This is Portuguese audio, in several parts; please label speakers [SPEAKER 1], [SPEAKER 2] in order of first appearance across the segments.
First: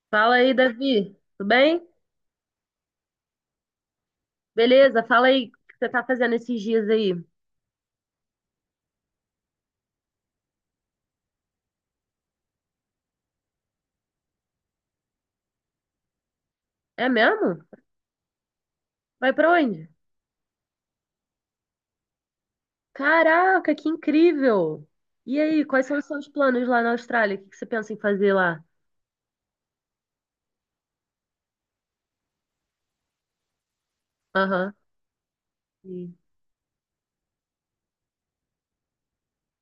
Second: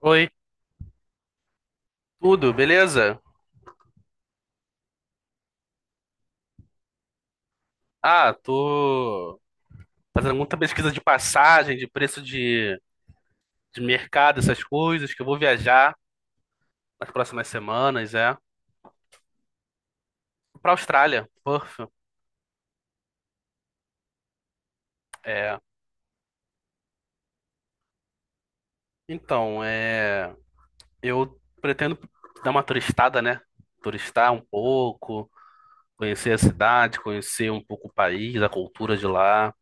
[SPEAKER 1] Oi,
[SPEAKER 2] Fala aí, Davi. Tudo bem?
[SPEAKER 1] tudo, beleza?
[SPEAKER 2] Beleza, fala aí o que você tá fazendo esses dias aí.
[SPEAKER 1] Tô fazendo muita pesquisa de passagem, de preço de mercado, essas coisas, que eu vou viajar
[SPEAKER 2] É
[SPEAKER 1] nas próximas
[SPEAKER 2] mesmo?
[SPEAKER 1] semanas, é.
[SPEAKER 2] Vai pra onde?
[SPEAKER 1] Pra Austrália, Perth,
[SPEAKER 2] Caraca, que incrível! E
[SPEAKER 1] é.
[SPEAKER 2] aí, quais são os seus planos lá na Austrália? O que que você pensa em fazer lá?
[SPEAKER 1] Então, é. Eu pretendo dar uma turistada, né? Turistar um
[SPEAKER 2] Aham,
[SPEAKER 1] pouco,
[SPEAKER 2] sim.
[SPEAKER 1] conhecer a cidade, conhecer um pouco o país, a cultura de lá,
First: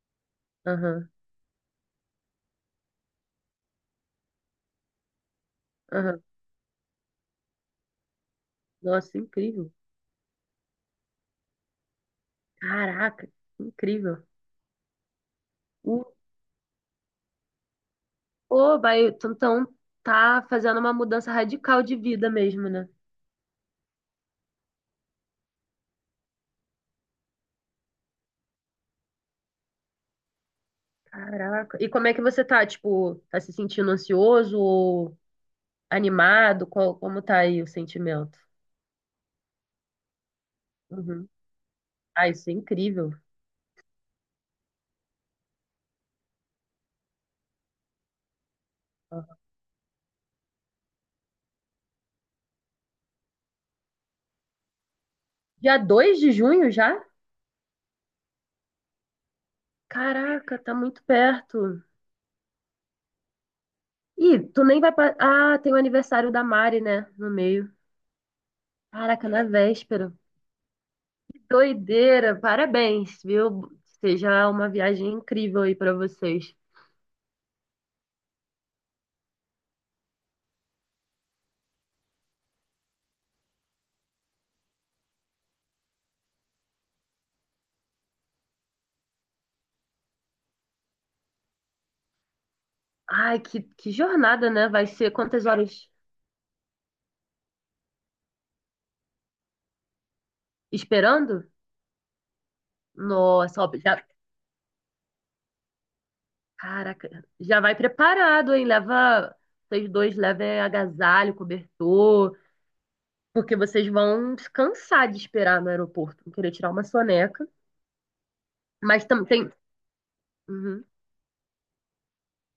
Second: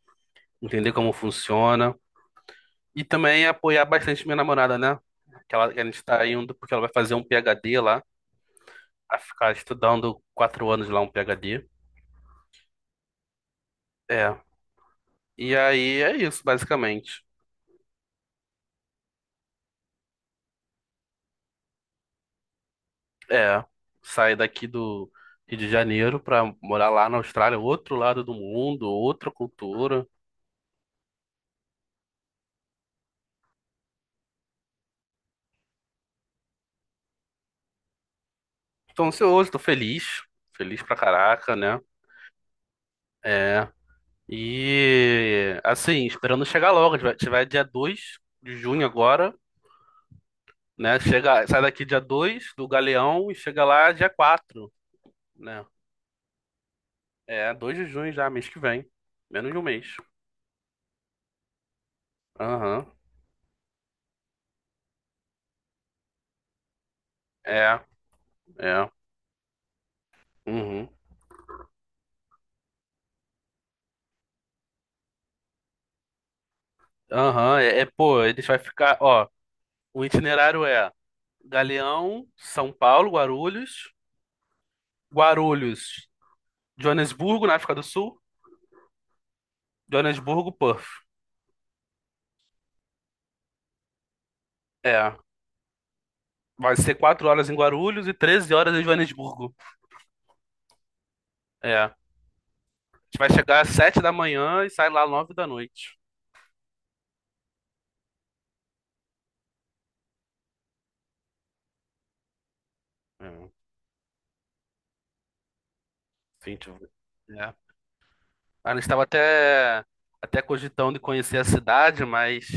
[SPEAKER 1] entender
[SPEAKER 2] Aham,
[SPEAKER 1] como funciona. E também apoiar bastante minha namorada, né? Que a gente
[SPEAKER 2] aham.
[SPEAKER 1] tá indo porque ela vai fazer um PhD lá. A
[SPEAKER 2] Nossa,
[SPEAKER 1] ficar
[SPEAKER 2] incrível.
[SPEAKER 1] estudando 4 anos lá um PhD.
[SPEAKER 2] Caraca, incrível.
[SPEAKER 1] É. E aí
[SPEAKER 2] Uh,
[SPEAKER 1] é isso, basicamente.
[SPEAKER 2] Pô, vai, tu então tá fazendo uma mudança radical de vida mesmo, né?
[SPEAKER 1] É. Sair daqui do Rio de Janeiro pra morar lá na Austrália, outro lado do mundo, outra cultura.
[SPEAKER 2] Caraca. E como é que você tá? Tipo, tá se sentindo ansioso ou animado? Como tá aí o sentimento?
[SPEAKER 1] Tô ansioso, tô feliz. Feliz pra
[SPEAKER 2] Uhum.
[SPEAKER 1] caraca, né?
[SPEAKER 2] Ah, isso é incrível.
[SPEAKER 1] É. E assim, esperando chegar logo. A gente vai dia 2 de junho agora, né? Chega, sai daqui dia 2 do Galeão e chega lá dia 4, né?
[SPEAKER 2] Dia 2 de junho já?
[SPEAKER 1] É, 2 de junho já, mês que vem. Menos de um mês.
[SPEAKER 2] Caraca, tá muito perto.
[SPEAKER 1] Aham.
[SPEAKER 2] Ih, tu nem vai. Ah, tem o aniversário da Mari, né? No meio.
[SPEAKER 1] É, é.
[SPEAKER 2] Caraca, na véspera.
[SPEAKER 1] Uhum.
[SPEAKER 2] Que doideira. Parabéns, viu? Seja uma viagem incrível aí pra vocês.
[SPEAKER 1] Aham, pô, eles vai ficar, ó, o itinerário é Galeão, São Paulo, Guarulhos, Guarulhos, Joanesburgo, na África do Sul, Joanesburgo, Perth.
[SPEAKER 2] Ai, que jornada, né? Vai ser
[SPEAKER 1] É,
[SPEAKER 2] quantas horas
[SPEAKER 1] vai ser 4 horas em Guarulhos e 13 horas em Joanesburgo.
[SPEAKER 2] esperando?
[SPEAKER 1] É, a gente vai chegar
[SPEAKER 2] Nossa,
[SPEAKER 1] às
[SPEAKER 2] ó,
[SPEAKER 1] 7
[SPEAKER 2] já,
[SPEAKER 1] da manhã e sai lá 9 da noite.
[SPEAKER 2] caraca. Já vai preparado, hein? Leva. Vocês dois levem agasalho, cobertor.
[SPEAKER 1] É,
[SPEAKER 2] Porque vocês vão se cansar de esperar no aeroporto, vão querer
[SPEAKER 1] 20,
[SPEAKER 2] tirar uma soneca.
[SPEAKER 1] é. A gente estava
[SPEAKER 2] Mas também tem.
[SPEAKER 1] até
[SPEAKER 2] Uhum.
[SPEAKER 1] cogitando de conhecer a cidade, mas,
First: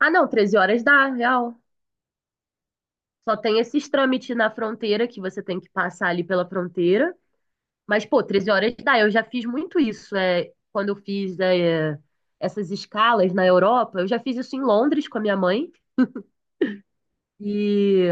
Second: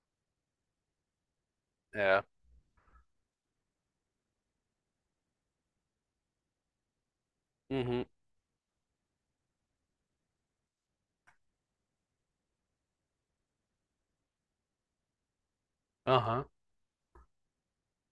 [SPEAKER 2] Ah, não, 13 horas dá, real.
[SPEAKER 1] é,
[SPEAKER 2] Só tem esses trâmites na fronteira que você tem que passar ali pela fronteira.
[SPEAKER 1] uhum,
[SPEAKER 2] Mas, pô, 13 horas dá. Eu já fiz muito isso. É, quando eu fiz essas escalas na Europa, eu já fiz isso em Londres com a minha mãe.
[SPEAKER 1] aham,
[SPEAKER 2] E.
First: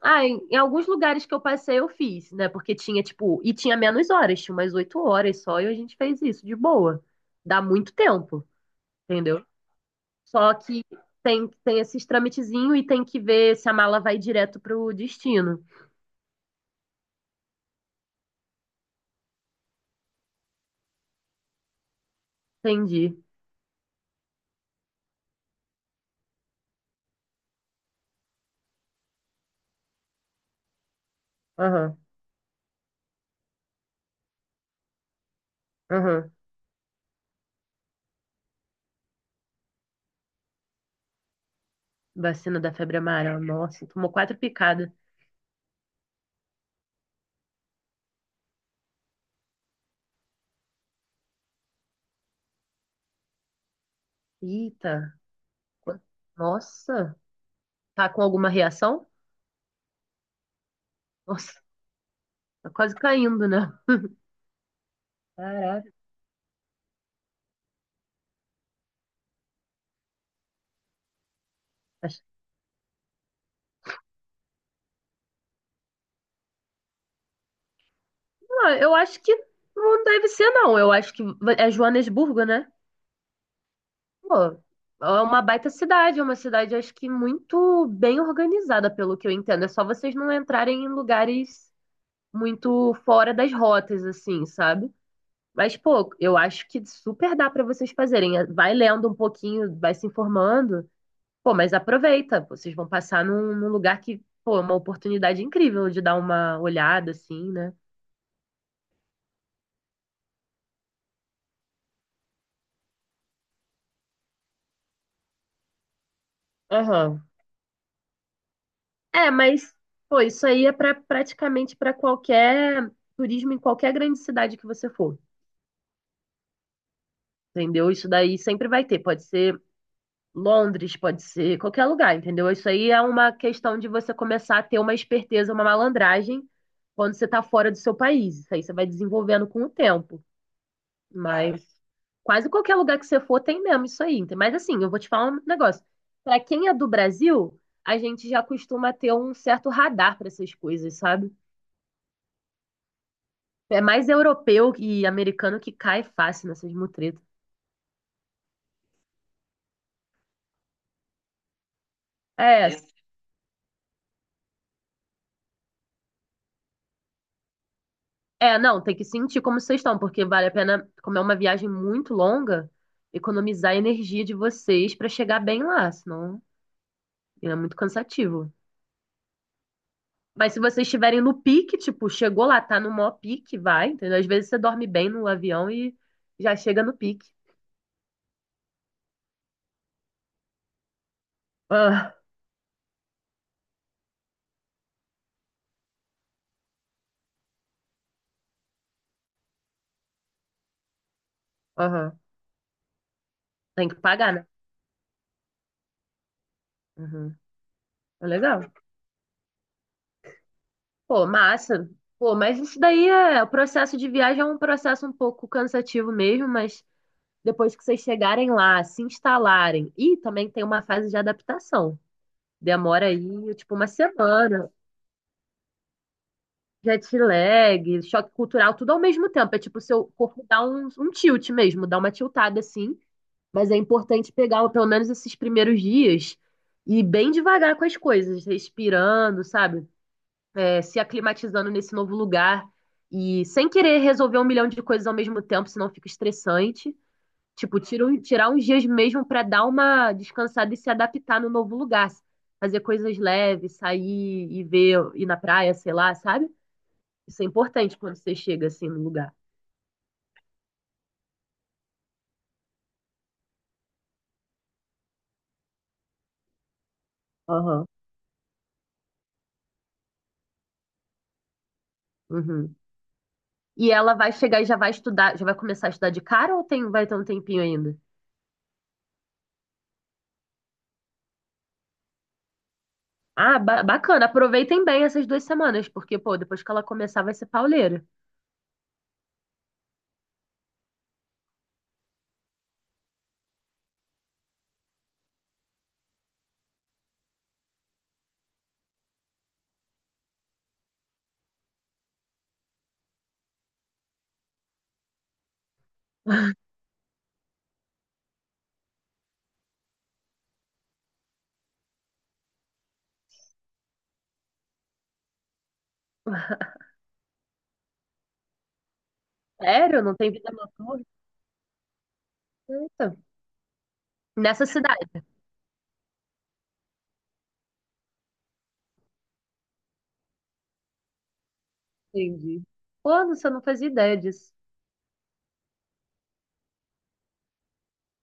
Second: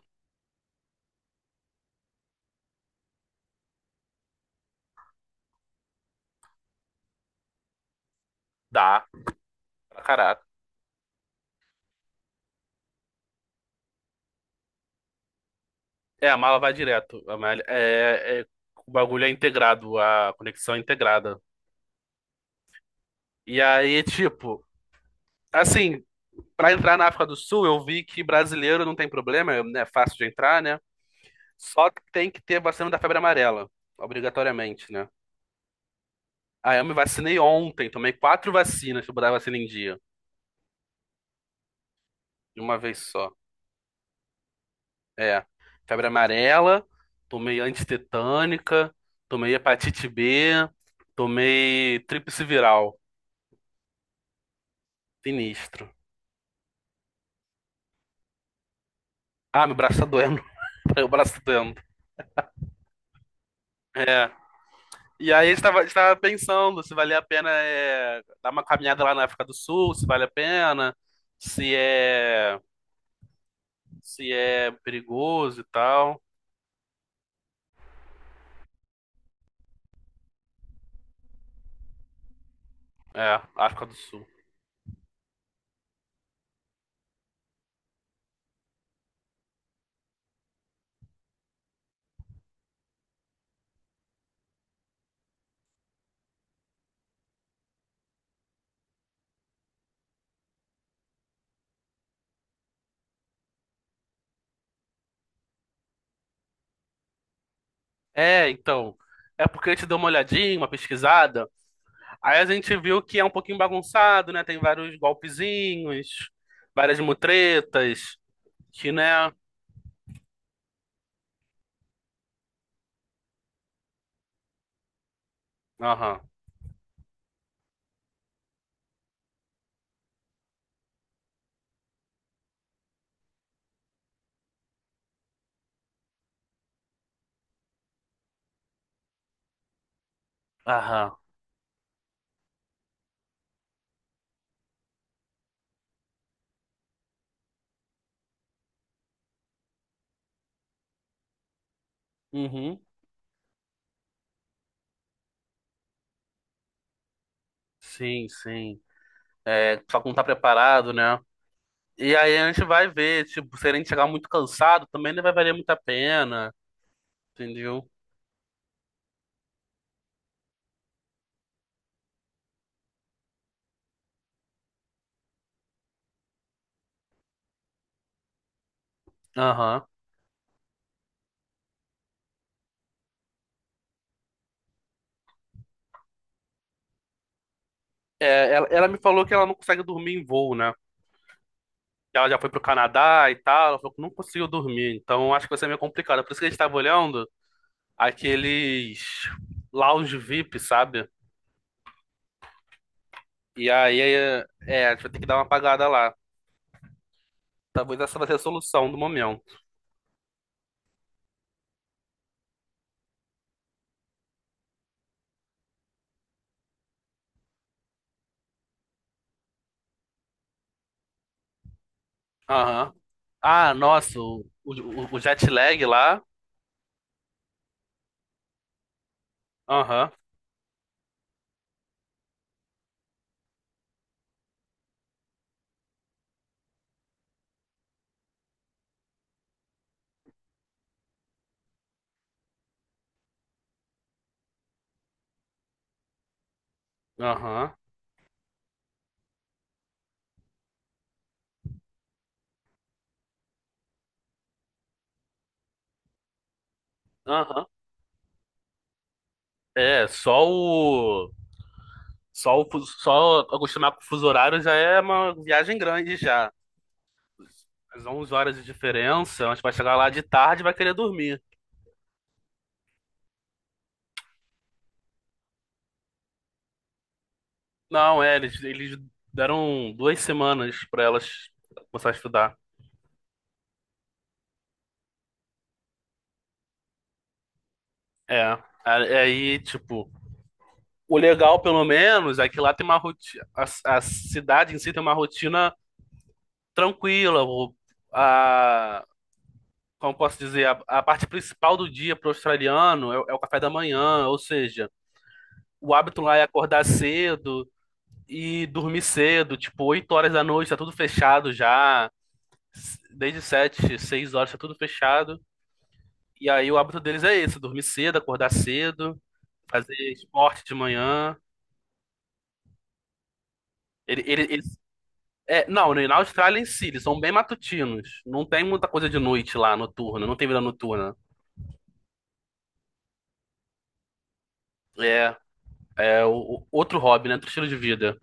[SPEAKER 2] Ah, em alguns lugares que eu passei, eu fiz, né? Porque tinha, tipo. E tinha menos horas, tinha umas 8 horas só, e a gente fez isso de boa. Dá muito tempo.
[SPEAKER 1] dá,
[SPEAKER 2] Entendeu?
[SPEAKER 1] pra caraca.
[SPEAKER 2] Só que tem esses trâmitezinho e tem que ver se a mala vai direto pro destino.
[SPEAKER 1] É, a mala vai direto. A malha- é, é- O bagulho é integrado, a conexão é integrada.
[SPEAKER 2] Entendi.
[SPEAKER 1] E aí, tipo, assim, pra entrar na África do Sul, eu vi que brasileiro não tem problema, é né, fácil de entrar, né? Só
[SPEAKER 2] Aham,
[SPEAKER 1] que tem que ter vacina da febre amarela, obrigatoriamente, né?
[SPEAKER 2] aham.
[SPEAKER 1] Aí eu me vacinei ontem, tomei 4 vacinas pra botar a vacina em dia,
[SPEAKER 2] Vacina
[SPEAKER 1] de
[SPEAKER 2] da
[SPEAKER 1] uma
[SPEAKER 2] febre
[SPEAKER 1] vez só.
[SPEAKER 2] amarela. Nossa, tomou quatro picadas.
[SPEAKER 1] É, febre amarela, tomei antitetânica, tomei hepatite B, tomei tríplice viral,
[SPEAKER 2] Eita.
[SPEAKER 1] sinistro.
[SPEAKER 2] qu- Nossa. Tá com alguma reação?
[SPEAKER 1] Ah, meu braço tá doendo. Meu braço tá
[SPEAKER 2] Nossa,
[SPEAKER 1] doendo.
[SPEAKER 2] tá quase caindo, né?
[SPEAKER 1] É. E aí a
[SPEAKER 2] Caraca.
[SPEAKER 1] gente tava pensando se valia a pena é, dar uma caminhada lá na África do Sul, se vale a pena, se
[SPEAKER 2] Acho-
[SPEAKER 1] é, se é perigoso e tal.
[SPEAKER 2] Ah, eu acho que não deve ser, não. Eu acho que é Joanesburgo, né?
[SPEAKER 1] É, África do Sul.
[SPEAKER 2] Pô, é uma baita cidade. É uma cidade, acho que muito bem organizada, pelo que eu entendo. É só vocês não entrarem em lugares muito fora das rotas, assim, sabe? Mas, pô, eu acho que super dá pra vocês fazerem. É, vai lendo um pouquinho, vai se informando. Pô, mas aproveita. Vocês vão passar num lugar que, pô, é uma oportunidade incrível de dar uma olhada, assim, né?
[SPEAKER 1] É, então. É porque a gente deu uma olhadinha, uma pesquisada. Aí a gente viu que é um pouquinho bagunçado, né? Tem vários golpezinhos, várias
[SPEAKER 2] Aham.
[SPEAKER 1] mutretas, que,
[SPEAKER 2] É,
[SPEAKER 1] né?
[SPEAKER 2] mas, pô, isso aí é praticamente para qualquer turismo em qualquer grande cidade que você for.
[SPEAKER 1] Aham.
[SPEAKER 2] Entendeu? Isso daí sempre vai ter. Pode ser. Londres pode ser qualquer lugar, entendeu? Isso aí é uma questão de você começar a ter uma esperteza, uma malandragem quando você tá fora do seu país. Isso aí você vai desenvolvendo com o tempo. É.
[SPEAKER 1] Aham.
[SPEAKER 2] Mas quase qualquer lugar que você for tem mesmo isso aí. Mas assim, eu vou te falar um negócio. Pra quem é do Brasil, a gente já costuma ter um certo radar pra essas coisas, sabe?
[SPEAKER 1] Uhum.
[SPEAKER 2] É mais europeu e americano que cai fácil nessas mutretas.
[SPEAKER 1] Sim, sim. É, só que não tá preparado, né? E aí a gente
[SPEAKER 2] É,
[SPEAKER 1] vai ver, tipo, se a gente chegar muito cansado, também não vai valer muito a pena, entendeu?
[SPEAKER 2] é, não, tem que sentir como vocês estão, porque vale a pena, como é uma viagem muito longa, economizar a energia de vocês pra chegar bem lá, senão é muito cansativo.
[SPEAKER 1] Aham.
[SPEAKER 2] Mas se vocês estiverem no pique, tipo, chegou lá, tá no maior pique, vai, entendeu? Às vezes você dorme bem no avião e já chega no pique.
[SPEAKER 1] É, ela me falou que ela não consegue dormir em voo, né?
[SPEAKER 2] Ah,
[SPEAKER 1] Que ela já foi pro Canadá e tal, ela falou que não conseguiu dormir, então acho que vai ser meio complicado. Por isso que a gente tava olhando aqueles lounge VIP, sabe?
[SPEAKER 2] aham,
[SPEAKER 1] E
[SPEAKER 2] tem que
[SPEAKER 1] aí,
[SPEAKER 2] pagar, né?
[SPEAKER 1] a gente vai ter que dar uma apagada lá.
[SPEAKER 2] Uhum.
[SPEAKER 1] Talvez essa vai
[SPEAKER 2] É
[SPEAKER 1] ser a
[SPEAKER 2] legal.
[SPEAKER 1] solução do momento.
[SPEAKER 2] Pô, massa. Pô, mas isso daí o processo de viagem é um processo um pouco cansativo mesmo, mas depois que vocês chegarem lá, se instalarem, e também tem uma fase de adaptação.
[SPEAKER 1] Aham.
[SPEAKER 2] Demora aí,
[SPEAKER 1] Ah,
[SPEAKER 2] tipo, uma
[SPEAKER 1] nossa, o,
[SPEAKER 2] semana,
[SPEAKER 1] o, o jet lag lá.
[SPEAKER 2] jet lag, choque cultural, tudo ao mesmo tempo. É tipo, o seu
[SPEAKER 1] Aham,
[SPEAKER 2] corpo dá um tilt mesmo, dá uma tiltada assim, mas é importante pegar pelo menos esses primeiros dias e ir bem devagar com as coisas, respirando, sabe? É, se aclimatizando nesse novo lugar e sem querer resolver um milhão de coisas ao mesmo tempo, senão fica estressante.
[SPEAKER 1] aham.
[SPEAKER 2] Tipo, tirar uns dias mesmo pra dar uma descansada e se adaptar no novo lugar. Fazer coisas leves, sair e ver, ir na praia, sei lá, sabe? Isso é
[SPEAKER 1] Aham.
[SPEAKER 2] importante quando você chega assim no lugar.
[SPEAKER 1] É, só o. Só acostumar com o fuso horário já é uma viagem grande já.
[SPEAKER 2] Aham.
[SPEAKER 1] As 11 horas de diferença, mas vai chegar lá de tarde e vai querer dormir.
[SPEAKER 2] Uhum. E ela vai chegar e já vai estudar, já vai começar a estudar de cara ou tem, vai ter um tempinho ainda?
[SPEAKER 1] Não, é, eles deram 2 semanas pra elas começar a estudar.
[SPEAKER 2] Ah, bacana. Aproveitem bem essas 2 semanas, porque, pô, depois que ela começar vai ser pauleira.
[SPEAKER 1] Aí, tipo, o legal, pelo menos, é que lá tem uma rotina. A cidade em si tem uma rotina tranquila. A, Como posso dizer, a parte principal do dia para o australiano é, é o café da manhã, ou seja, o hábito lá é acordar cedo e dormir cedo, tipo, 8 horas da noite, tá tudo fechado já, desde 7 6 horas tá tudo fechado. E aí o hábito deles é esse, dormir cedo, acordar cedo, fazer
[SPEAKER 2] Sério? Não tem vida
[SPEAKER 1] esporte de
[SPEAKER 2] noturna?
[SPEAKER 1] manhã.
[SPEAKER 2] Eita.
[SPEAKER 1] Ele, ele,
[SPEAKER 2] Nessa
[SPEAKER 1] eles-
[SPEAKER 2] cidade,
[SPEAKER 1] não, né, na Austrália em si, eles são bem matutinos. Não tem muita coisa de noite lá, noturna, não tem vida noturna.
[SPEAKER 2] entendi. Pô, não, você não fazia ideia disso.
[SPEAKER 1] É, é outro hobby, né? Outro estilo de vida.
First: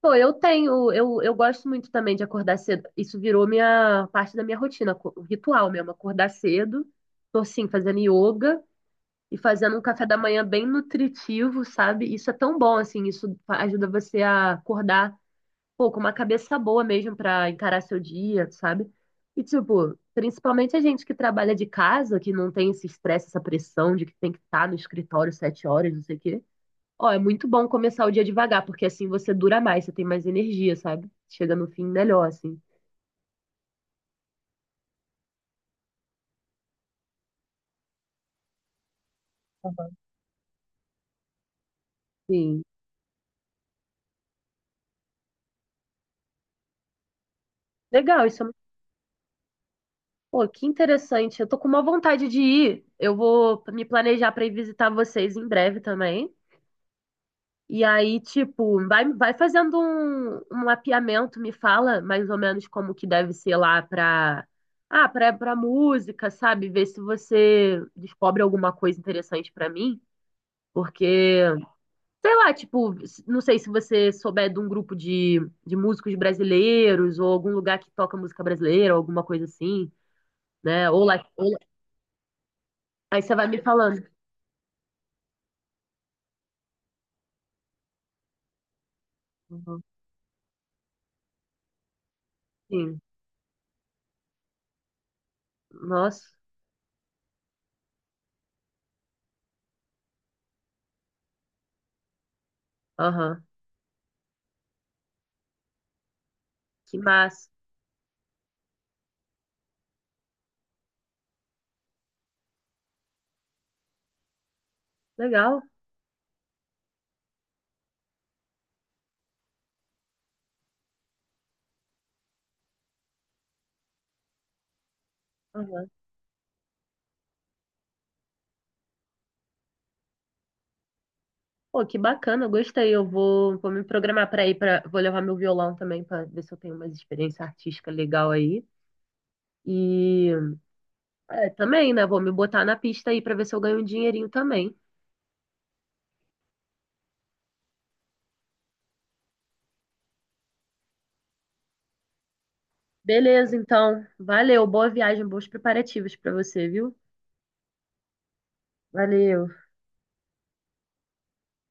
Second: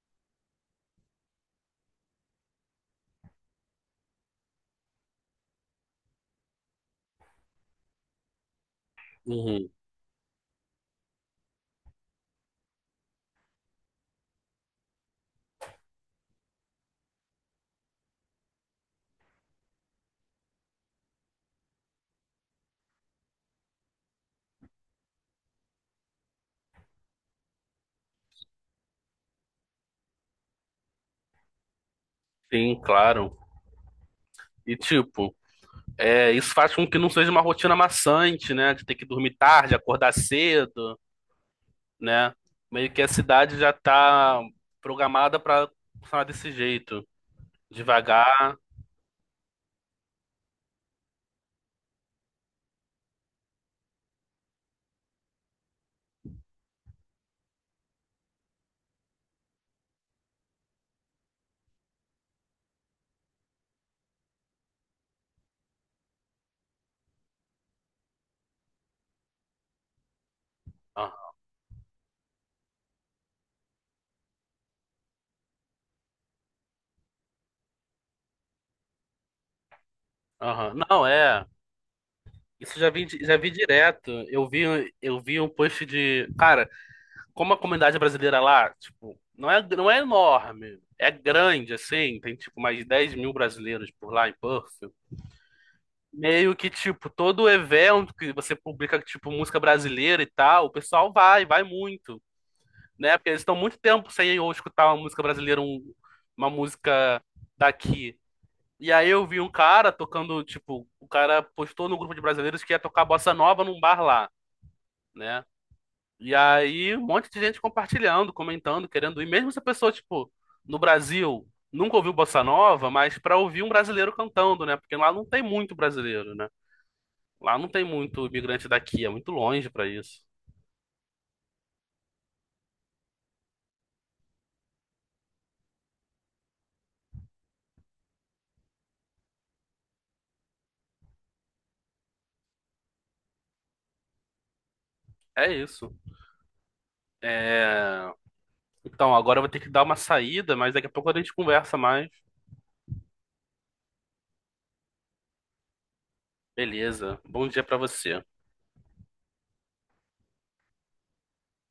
[SPEAKER 2] Pô, eu tenho, eu gosto muito também de acordar cedo. Isso virou minha parte da minha rotina, ritual mesmo, acordar cedo. Tô assim, fazendo yoga e
[SPEAKER 1] Uhum.
[SPEAKER 2] fazendo um café da manhã bem nutritivo, sabe? Isso é tão bom assim, isso ajuda você a acordar, pô, com uma cabeça boa mesmo pra encarar seu dia, sabe? E tipo, principalmente a gente que trabalha de casa, que não tem esse estresse, essa pressão de que tem que estar no escritório 7h, não sei o quê. Ó, é muito bom começar o dia devagar, porque assim você dura mais, você tem mais energia, sabe? Chega no fim melhor, assim.
[SPEAKER 1] Sim, claro. E tipo, é, isso faz com que não seja uma rotina maçante, né? De ter que dormir tarde, acordar cedo, né?
[SPEAKER 2] Sim.
[SPEAKER 1] Meio que a cidade já tá programada para funcionar desse jeito,
[SPEAKER 2] Legal, isso é
[SPEAKER 1] devagar.
[SPEAKER 2] muito... Pô, que interessante. Eu tô com uma vontade de ir. Eu vou me planejar pra ir visitar vocês em breve também. E aí, tipo, vai fazendo um mapeamento, me fala mais ou menos como que deve ser lá pra música, sabe? Ver se você descobre alguma coisa interessante pra mim,
[SPEAKER 1] Ah,
[SPEAKER 2] porque sei lá, tipo, não sei se você souber de um grupo de músicos brasileiros ou algum lugar que toca música brasileira, ou alguma coisa assim,
[SPEAKER 1] aham.
[SPEAKER 2] né? Ou
[SPEAKER 1] Não,
[SPEAKER 2] lá,
[SPEAKER 1] é.
[SPEAKER 2] ou-
[SPEAKER 1] Isso
[SPEAKER 2] aí você
[SPEAKER 1] já
[SPEAKER 2] vai
[SPEAKER 1] vi
[SPEAKER 2] me falando.
[SPEAKER 1] direto. Eu vi um post de, cara, como a comunidade brasileira lá, tipo,
[SPEAKER 2] Uhum.
[SPEAKER 1] não é enorme, é grande assim, tem tipo mais
[SPEAKER 2] Sim.
[SPEAKER 1] 10 mil brasileiros por lá em Perth.
[SPEAKER 2] Nossa.
[SPEAKER 1] Meio que, tipo, todo evento que você publica, tipo, música brasileira e tal, o pessoal vai muito, né? Porque eles
[SPEAKER 2] Aham.
[SPEAKER 1] estão muito tempo sem eu escutar uma música brasileira, uma
[SPEAKER 2] Que
[SPEAKER 1] música
[SPEAKER 2] massa.
[SPEAKER 1] daqui. E aí eu vi um cara tocando, tipo, o cara postou no grupo de brasileiros que ia tocar bossa nova num bar lá, né?
[SPEAKER 2] Legal.
[SPEAKER 1] E aí um monte de gente compartilhando, comentando, querendo ir. Mesmo se a pessoa, tipo, no Brasil nunca ouviu bossa nova, mas pra ouvir um brasileiro cantando, né? Porque lá não tem muito
[SPEAKER 2] Aham.
[SPEAKER 1] brasileiro, né? Lá não tem muito imigrante daqui, é muito longe pra isso.
[SPEAKER 2] Pô, que bacana, eu gostei. Eu vou me programar vou levar meu violão também para ver se eu tenho uma experiência artística legal aí. E é, também, né? Vou me botar na pista aí para ver se eu ganho um dinheirinho também.
[SPEAKER 1] É isso. É... Então, agora eu vou ter que dar uma saída, mas daqui a pouco a gente conversa mais.
[SPEAKER 2] Beleza, então. Valeu. Boa viagem, bons preparativos para você, viu?
[SPEAKER 1] Beleza. Bom dia pra você.
[SPEAKER 2] Valeu.